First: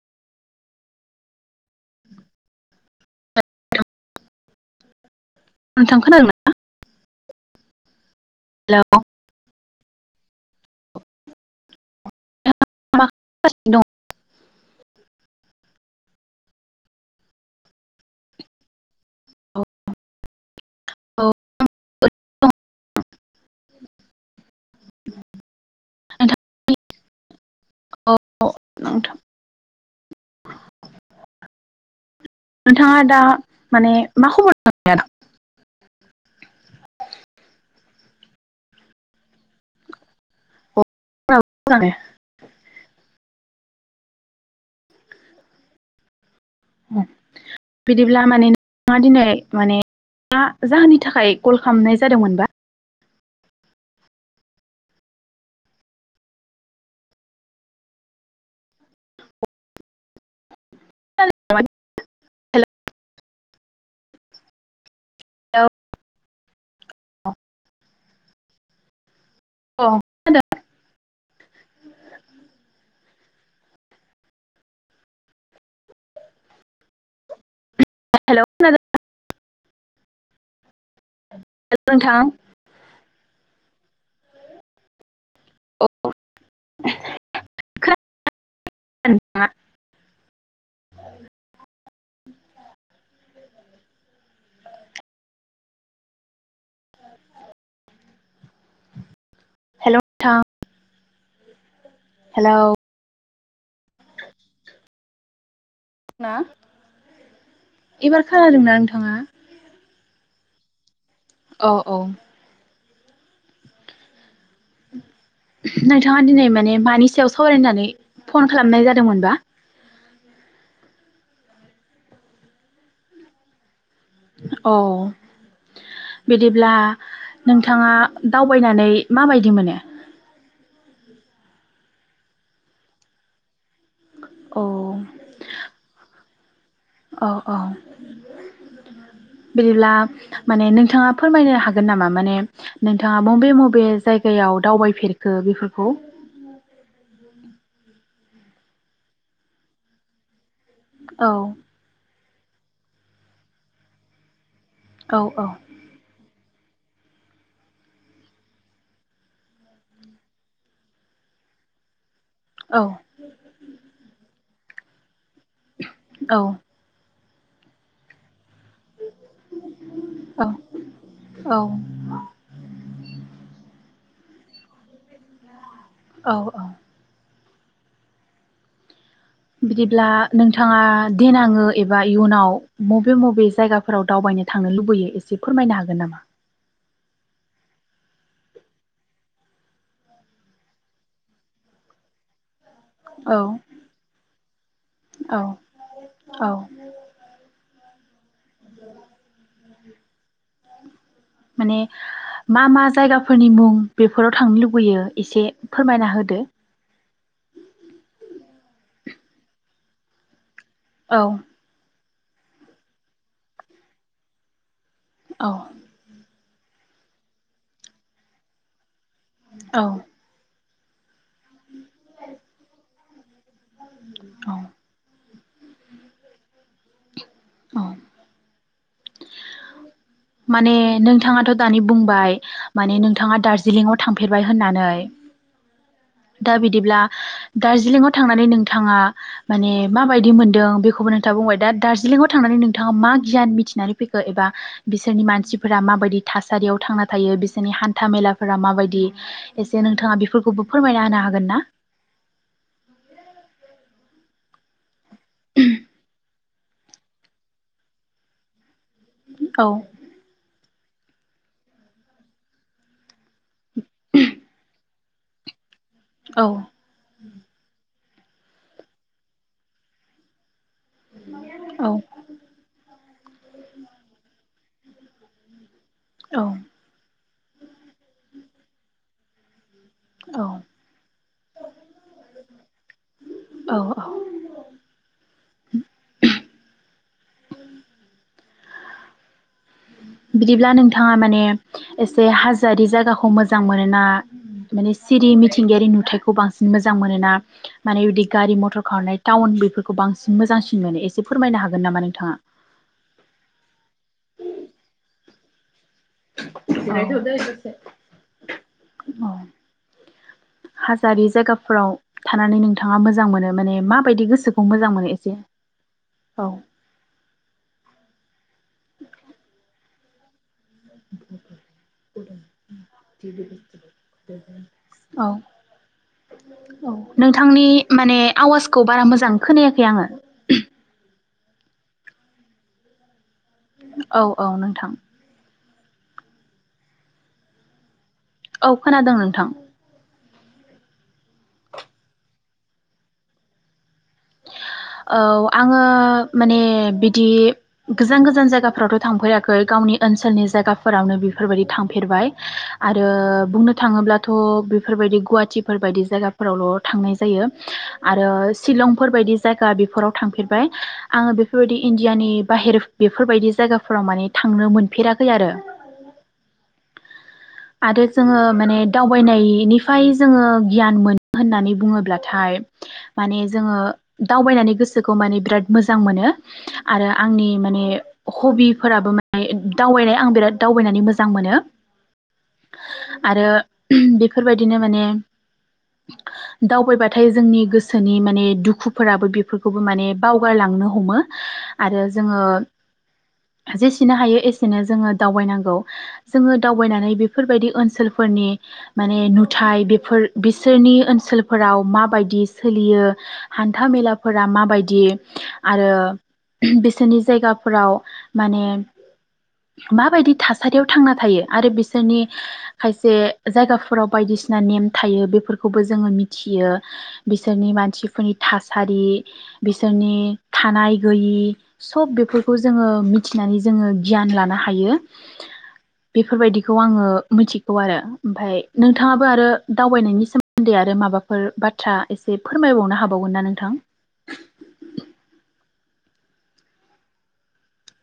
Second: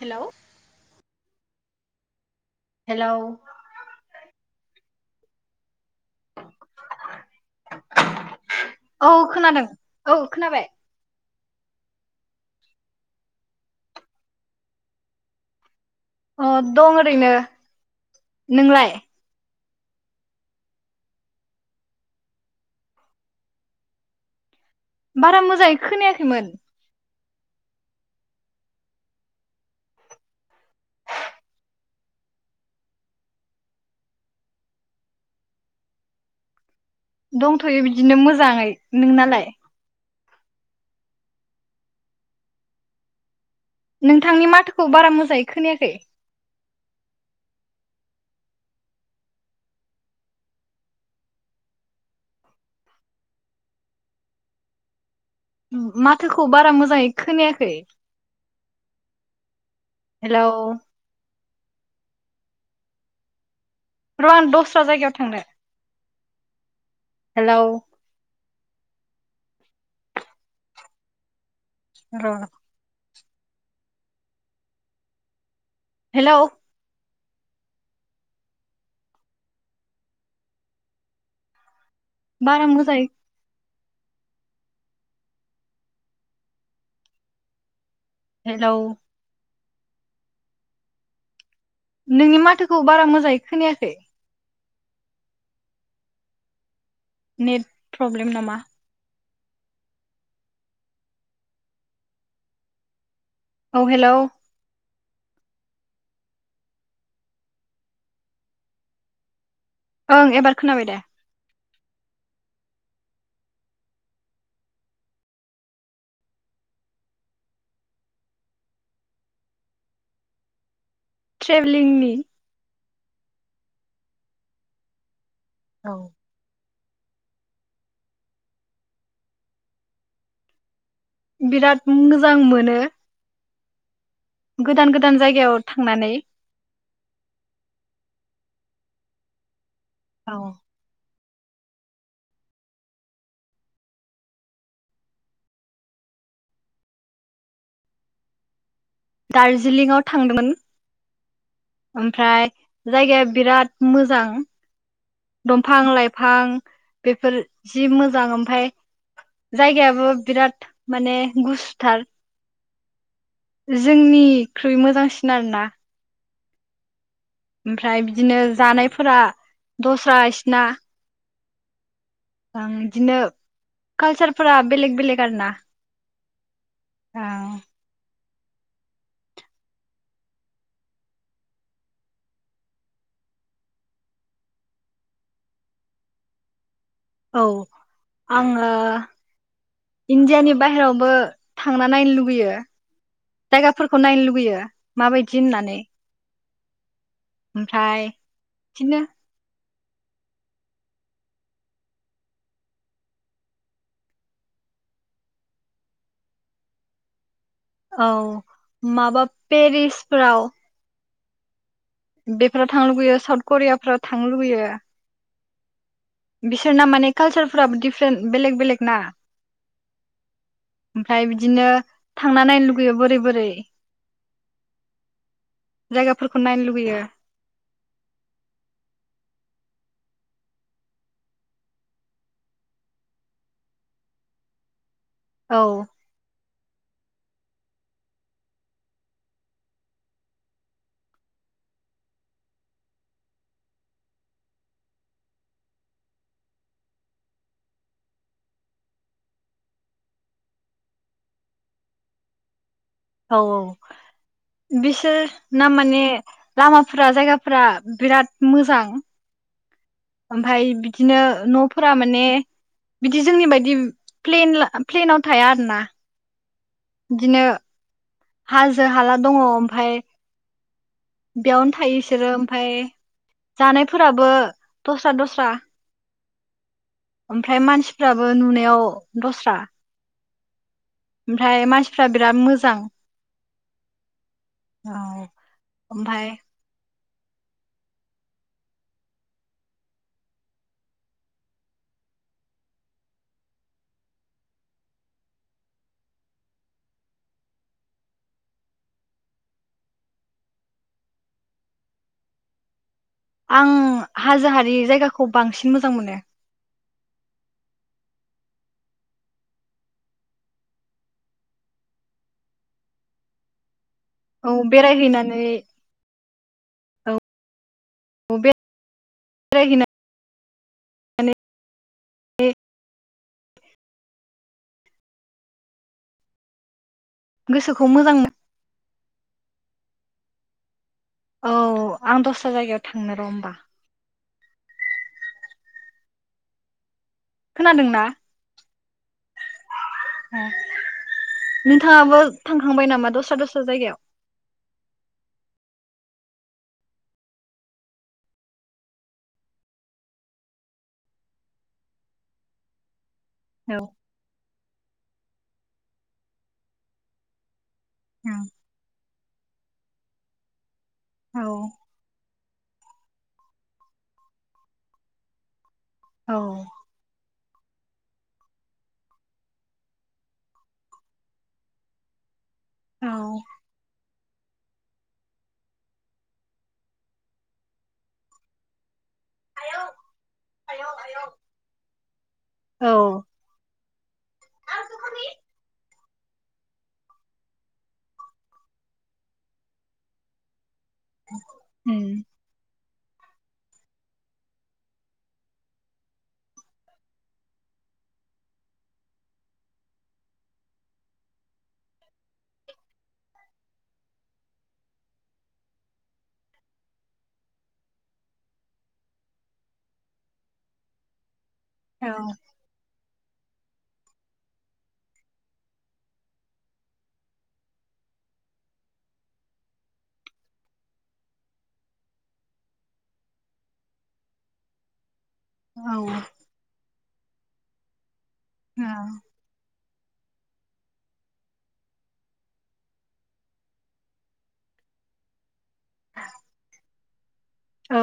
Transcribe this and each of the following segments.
Hello? [unintelligible] Hello? नोंथां खोनादोंना? औ खोनादों औ खोनाबाय। [unintelligible] अह दं ओरैनो। नोंलाय? दं? [unintelligible] बारा मोजाङै खोनायाखैमोन। अह नोंथां। नोंथाङा दा माने मा [unintelligible] दंथ'यो बिदिनो मोजाङै, नोंनालाय? [unintelligible] नोंथांनि माथोखौ बारा मोजाङै खोनायाखै। बिदिब्ला माने नों [inaudible] ङा दिनै माने मा जाहोननि थाखाय कल खामनाय जादोंमोनबा? माथोखौ बारा मोजाङै खोनायाखै। हेलौ? [inaudible] र' आं दस्रा जायगायाव थांनो। हेलौ? अह खो [unintelligible] र' र'। हेलौ? हेलौ [unintelligible] नोंथां बारा मोजाङै औ [inaudible] हेलौ? [unintelligible] नोंनि माथोखौ बारा मोजाङै खोनायाखै। नेट प्रब्लेम नामा? हेल' नोंथां? हेलौ? औ हेलौ। ना एबार खोनादोंना नोंथाङा? ओं एबार खोनाबाय दे। औ औ। [inaudible] नोंथाङा दिनै माने मानि सायाव सावरायनो होन्नानै फन खालामनाय जादोंमोनबा? ट्रेभेलिंनि। औ औ ।बिदिब्ला नोंथाङा दावबायनानै माबायदि मोनो? बिराद मोजां मोनो औ गोदान गोदान जायगायाव थांनानै औ औ बिदिब्ला माने नोंथाङा' फोरमायनो हागोन नामा माने नोंथाङा मबे मबे जायगायाव दावबायफेरखो बेफोरखौ [inaudible] दार्जिलिंआव थांदोंमोन औ ओमफ्राय जायगाया बिराद मोजां औ औ दंफां लाइफां बेफोर जि मोजां ओमफाय जायगायाबो बिराद माने गुसुथार औ जोंनिख्रुइ मोजांसिन आरोना। औ। ओमफ्राय बिदिनो जानायफोरा दस्रा इसना औ औ आ बिदिनो कालसारफोरा बेलेग बेलेग आरो ना? औ औ। अह बिदिब्ला नोंथाङा देनाङो एबा इयुनाव मबे मबे जायगाफोराव दावबायनो थांनो लुबैयो एसे फोरमायनो हागोन नामा औ आङो इण्डियानि बाहेरावबो थांना नायनो लुुबैयो औ जायगाफोरखौ नायनो लुुबैयो माबायदि औ होननानै [inaudible] ओमफ्राय इदिनो माने मा मा जायगाफोरनि मुं बेफोराव थांनो लुबैयो? एसे फोरमायना होदो दे औ माबा पेरिसफोराव औ बेफोराव थांनो लुबैयो साउथ करियाफोराव थांनो लुबैयो औ बिसोरना माने कालसारफोराबो दिडिफारेन्ट बेलेग बेलेग ना? औ ओमफ्राय बिदिनो थांना नायनो लुगैयो बोरै बोरै औ जायगाफोरखौ नायनो लुबैयो औ माने नोंथाङाथ' दानि बुंबाय माने नोंथाङा दार्जिलिंआव थांफेरबाय होननानै औ। दा बिदिब्ला दार्जिलिंआव थांनानै नोंथाङा माने माबायदि मोनदों बेखौबो नोंथाङा बुंबाय दा दार्जिलिंआव थांनानै नोंथाङा मा गियान मिथिनानै फैखो एबा बिसोरनि मानसिफोरा माबायदि था थासारियाव थांना थायो बिसोरनि हान्था मेलाफोरा माबायदि एसे नोंथाङा बेफोरखौबो फोरमायना होनो हागोन ना? औ औ बिसोर ना माने लामाफोरा जायगाफोरा बिराद मोजां औ ओमफाय बिदिनो न'फोरा माने बिदि जोंनि बायदि प्लेन ला प्लेनाव थाया आरो ना? औ। बिदिनो हाजो हाला दङ ओमफाय बेयावनो औ थायो बिसोरो ओमफफ्राय जानायफोराबो दस्रा दस्रा औ ओमफ्राय मानसिफ्राबो नुनायाव दस्रा औ ओमफ्राय मानसिफ्रा बिराद मोजां। औ औ औ ओमफाय बिदिब्ला नोंथाङा माने एसे हाजोआरि जायगाखौ मोजां मोनोना माने सिरि मिथिंगायारि नुथायखौ बांसिन मोजां मोन ना माने बिदि गारि मथर खनाय थावउन बेफोरखौ बांसिन मोजांसिन माने एसे फोरमायनो हागोन नामा नोंथाङा। आं हाजो हारि जायगाखौ बांसिन मोजां मोनो। औ हाजोआरि जागाफोराव थानानै मोजां मोनो माने मा बायदि औ गोसोखौ मोजां मोनो एसे बेरायहैनानै औ । उबे [unintelligible] माने [inaudible] ने औ औ नोंथांनि गोसोखौ मोजां माने मोनो। आवाजखौ बारा मोजां खोनायाखै आङो । औ आं दस्रा जायगायाव थांनो र' होनबा। औ औ नोंथां। खोनादों ना। औ खोनादों नोंथां । नोंथाङाबो थांखांबाय नामा दस्रा दस्रा जायगायाव? औ आङो माने बिदि गोजान गोजान जायगाफ्रावथ' थांफेराखै गाव नि ओनसोलनि जायगाफोरावनो बेफोरबायदि थांफेरबाय आरो ओ बुंनो औ थाङोब्लाथ' बेफोरबायदि गुवाहाटिफोर बायदि जायगाफोरावल' थांनाय जायो। आरो शिलं बेफोरबायदि जायगा बेफोराव थांफेरबाय आङो औ बेफोर बायदि इन्दियानि बाहेर बेफोर बायदि जायगाफ्राव माने थांनो मोनफेराखै आरो । औ आरो जोङो माने दावबायनायनिफाय जोङो गियान मोनो होननानै बुङोब्लाथाय औ माने जोङो दावबायनानै गोसोखौ माने बिराद मोजां मोनो आरो आंनि माने हबिफोरा दावबायनाय आं बिराद दावबायनानै मोजां मोनो । औ आरो बेफोरबायदिनो माने दावबायबाथाय जोंनि गोसोनि माने दुखुफोराबो बेफोरखौबो माने बावगारलांनो हमो आरो उम, जोङो [inaudible] जेसेनो हायो एसेनो जोङो दावबायनांगौ जोङो दावबायनानै बेफोरबायदि ओनसोलफोरनि माने नुथाय बेफोर बिसोरनि ओनसोलफोराव माबायदि सोलियो हान्था मेलाफोरा माबायदि आरो बिसोरनि जायगाफोराव माने माबायदि थासारियाव थांना थायो आरो औ बिसोरनि खायसे जे जायगाफोराव बायदिसिना नेम थायो बेफोरखौबो जोङो मिथियो बिसोरनि मानसिफोर थासारि बिसोरनि थानाय गैयि सब बेफोरखौ जोङो मिथि नानै जोङो गियान लानो हायो औ बेफोरबायदिखौ आङो मिथिगौ आरो ओमफाय नोंथाङाबो आरो दावबायनायनि सोमोन्दै आरो माबाफोर बाथ्रा एसे फोरमायबावनो हाब बावगोन ना नोंथां । औ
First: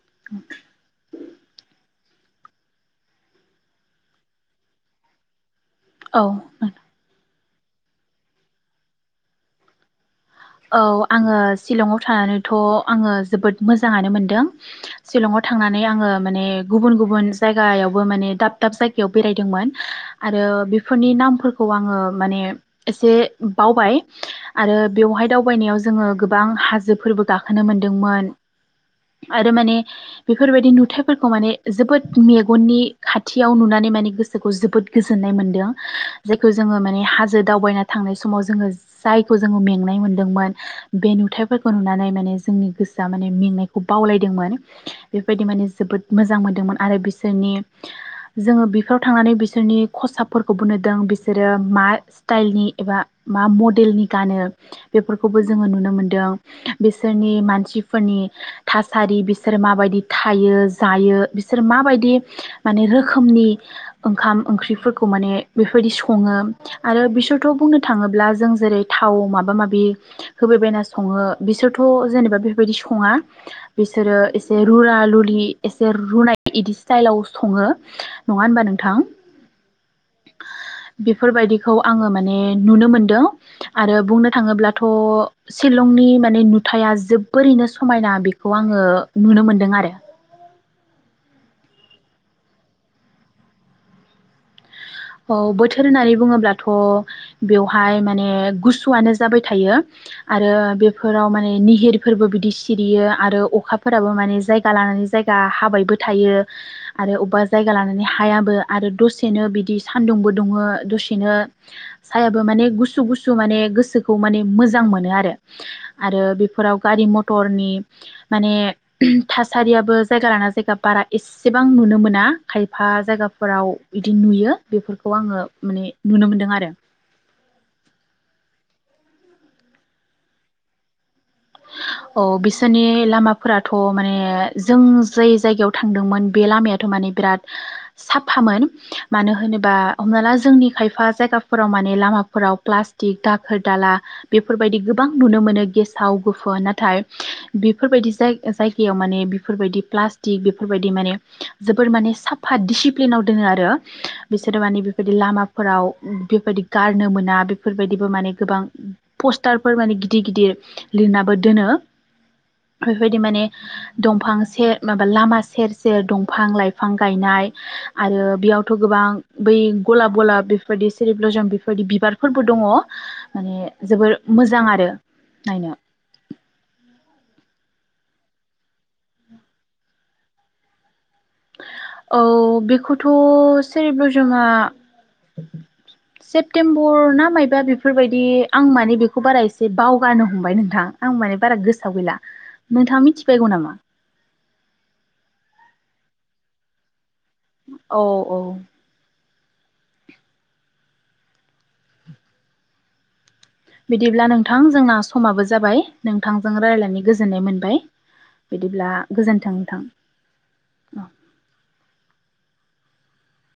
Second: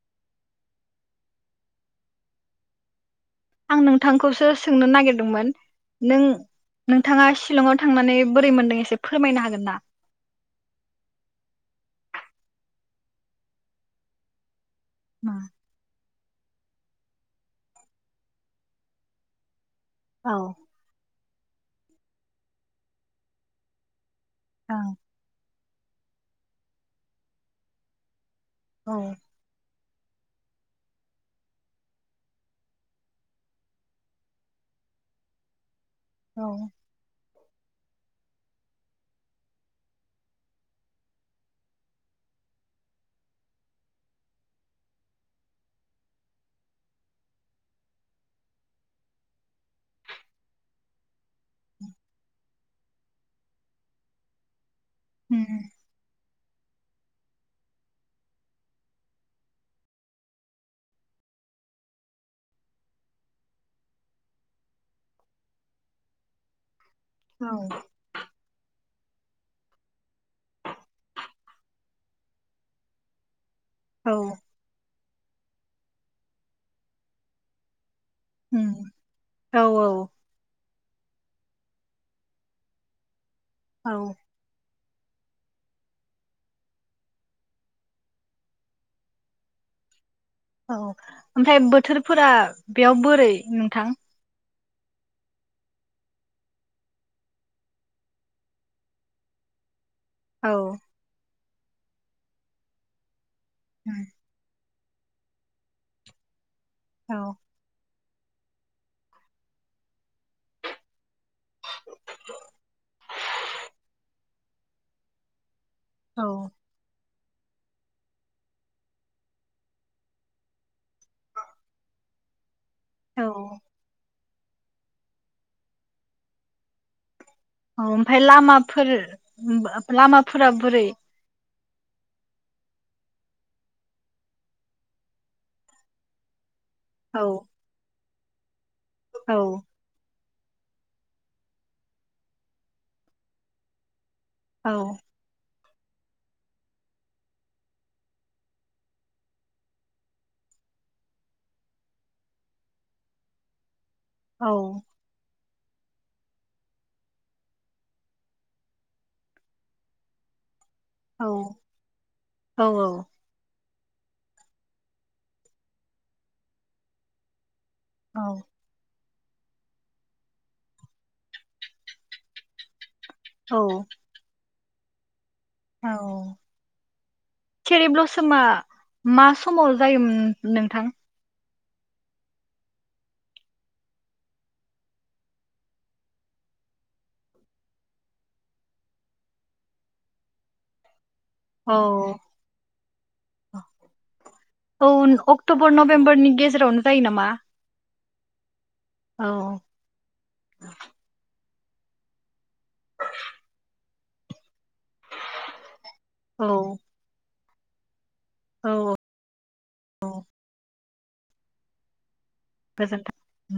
[inaudible] आं नोंथांखौसो सोंनो नागिरदोंमोन? नों औ नोंथां। नोंथाङा शिलंआव थांनानै बोरै मोनदों एसे फोरमायनो हागोन ना? औ आङो शिलंआव थानानैथ' आङो जोबोद मोजाङानो मोनदों । शिलंआव थांनानै आङो माने गुबुन गुबुन जायगायावबो माने दाब दाब जायगायाव बेरायदोंमोन औ आरो बेफोरनि नाम फोरखौ आङो माने एसे बाव बाय आरो ओं बेयावहाय थबायनायाव जोङो गोबां हाजोफोरबो गाखोनो मोनदोंमोन आरो माने बेफोरबायदि नुथायफोरखौ माने जोबोद मेगननि खाथियाव नुनानै माने गोसोखौ जोबोद गोजोन्नाय मोनदों । औ जायखौ जोङो माने हाजो दावबायना थांनाय समाव जोङो जायखौ जोङो मेंनाय मोनो दोंमोन । बे नुथायफोरखौ नुनानै माने जोंनि गोसोआ माने मेंनायखौ बावलायदोंमोन । बेबायदि माने जोबोद मोजां मोन्दोंमोन आरो बिसोरनि जोङो बेफोराव थांनानै बिसोरनि खसाबफोरखौबो नुदों बिसोरो मा स्टाइलनि एबा मा मडेलनि गानो बेफोरखौबो जोङो नुनो मोनदों। बिसोरनि मानसिफोरनि थासारि बिसोर माबायदि थायो जायो बिसोर मा माबायदि माने रोखोमनि ओंखाम ओंख्रिफोरखौ माने बेफोरबायदि सङो। आरो बिसोरथ' बुंनो थाङोब्ला जों जेरै थाव माबा मा बे होबायबायना सङो बिसोरथ' जेनेबा बेफोरबायदि सङा औ बिसोरो एसे रुला लुरि एसे रुनाय इदि स्टाइलाव सङो । उम औ औ। बेफोरबायदिखौ आङो माने नुनो मोनदों आरो औ बुंनो थोङोब्लाथ' शिलंनि माने नुथाया जोबोरैनो समायना बेखौ आङो नुनो मोनदों आरो । औ ओमफ्राय बोथोरफोरा बेयाव बोरै नोंथां? औ बोथोर होननानै बुङोब्लाथ' बेवहाय माने गुसुआनो जाबाय थायो । औ आरो बेफोराव माने निहिरफोरबो बिदि सिरियो आरो अखाफोराबो माने जाय गा लानानै जायगा हाबायबो थायो आरो औ अबबा जायगा लानानै हायाबो आरो दसेनो बिदि सान्दुंबो दुङो दसेनो सायाबो माने गुसु गुसु माने गोसोखौ माने मोजां मोनो आरो आरो औ बेफोराव गारि मथ टरनि माने थासारियाबो जायगा लाना जायगा बारा एसेबां नुनो मोना। खायफा औ जायगाफोराव इदि नुयो। बेफोरखौ आङो माने नुनो मोनदों आरो। औ ओमफाय लामाफोर लामाफोरा बोरै? औ बिसोरनि लामाफोराथ' माने जों जाय जायगायाव थांदोंमोन बे लामाया थ' माने औ बिराद साफामोन मानो औ होनोबा हमना ला जोंनि खायफा जायगाफोराव माने लामाफोराव प्लास्टिक दाखोर दाला औ बेफोरबायदि गोबां नुनो मोनो गेसाव गोफोन नाथाय बेफोरबायदि जायगायाव माने बेफोरबायदि प्लास्टिक बेफोरबायदि माने जोबोर माने साफा डिसिप्लिनाव दोङो आरो औ बिसोरो माने बेबायदि लामा फोराव बेबायदि गारनो मोना बेफोरबायदिबो माने गोबां पस्टारफोर माने गिदिर गिदिर औ लिरनाबो दोनो औ बेबायदि माने दंफां से माबा लामा सेर सेर दंफां लाइफां गायनाय आरो बेयावथ' गोबां बै गलाब गलाब बेफोरबायदि सेरिब्लजम बेफोरबायदि बिबारफोरबो दङ । औ माने जोबोर मोजां आरो नायनो । औ चेरि ब्लसमा मा समाव जायोमोन नोंथां? औ बेखौथ' सेरि ब्लसमा सेप्तेम्बर ना मायबा बेफोरबायदि आं माने बेखौ बारा एसे बावगारनो‌ हमबाय नोंथां। आं माने बारा औ गोसोआव गैला नोंथाङा मिथिबायगौ नामा? औ अक्ट'बर नभेम्बरनि गेजेरावनो जायो नामा? औ औ औ बिदिब्ला नोंथां जोंना समाबो जाबाय औ नोंथांजों रायज्लायनो गोजोननाय मोनबाय बिदिब्ला औ गोजोन्थों नोंथां औ गोजोनथों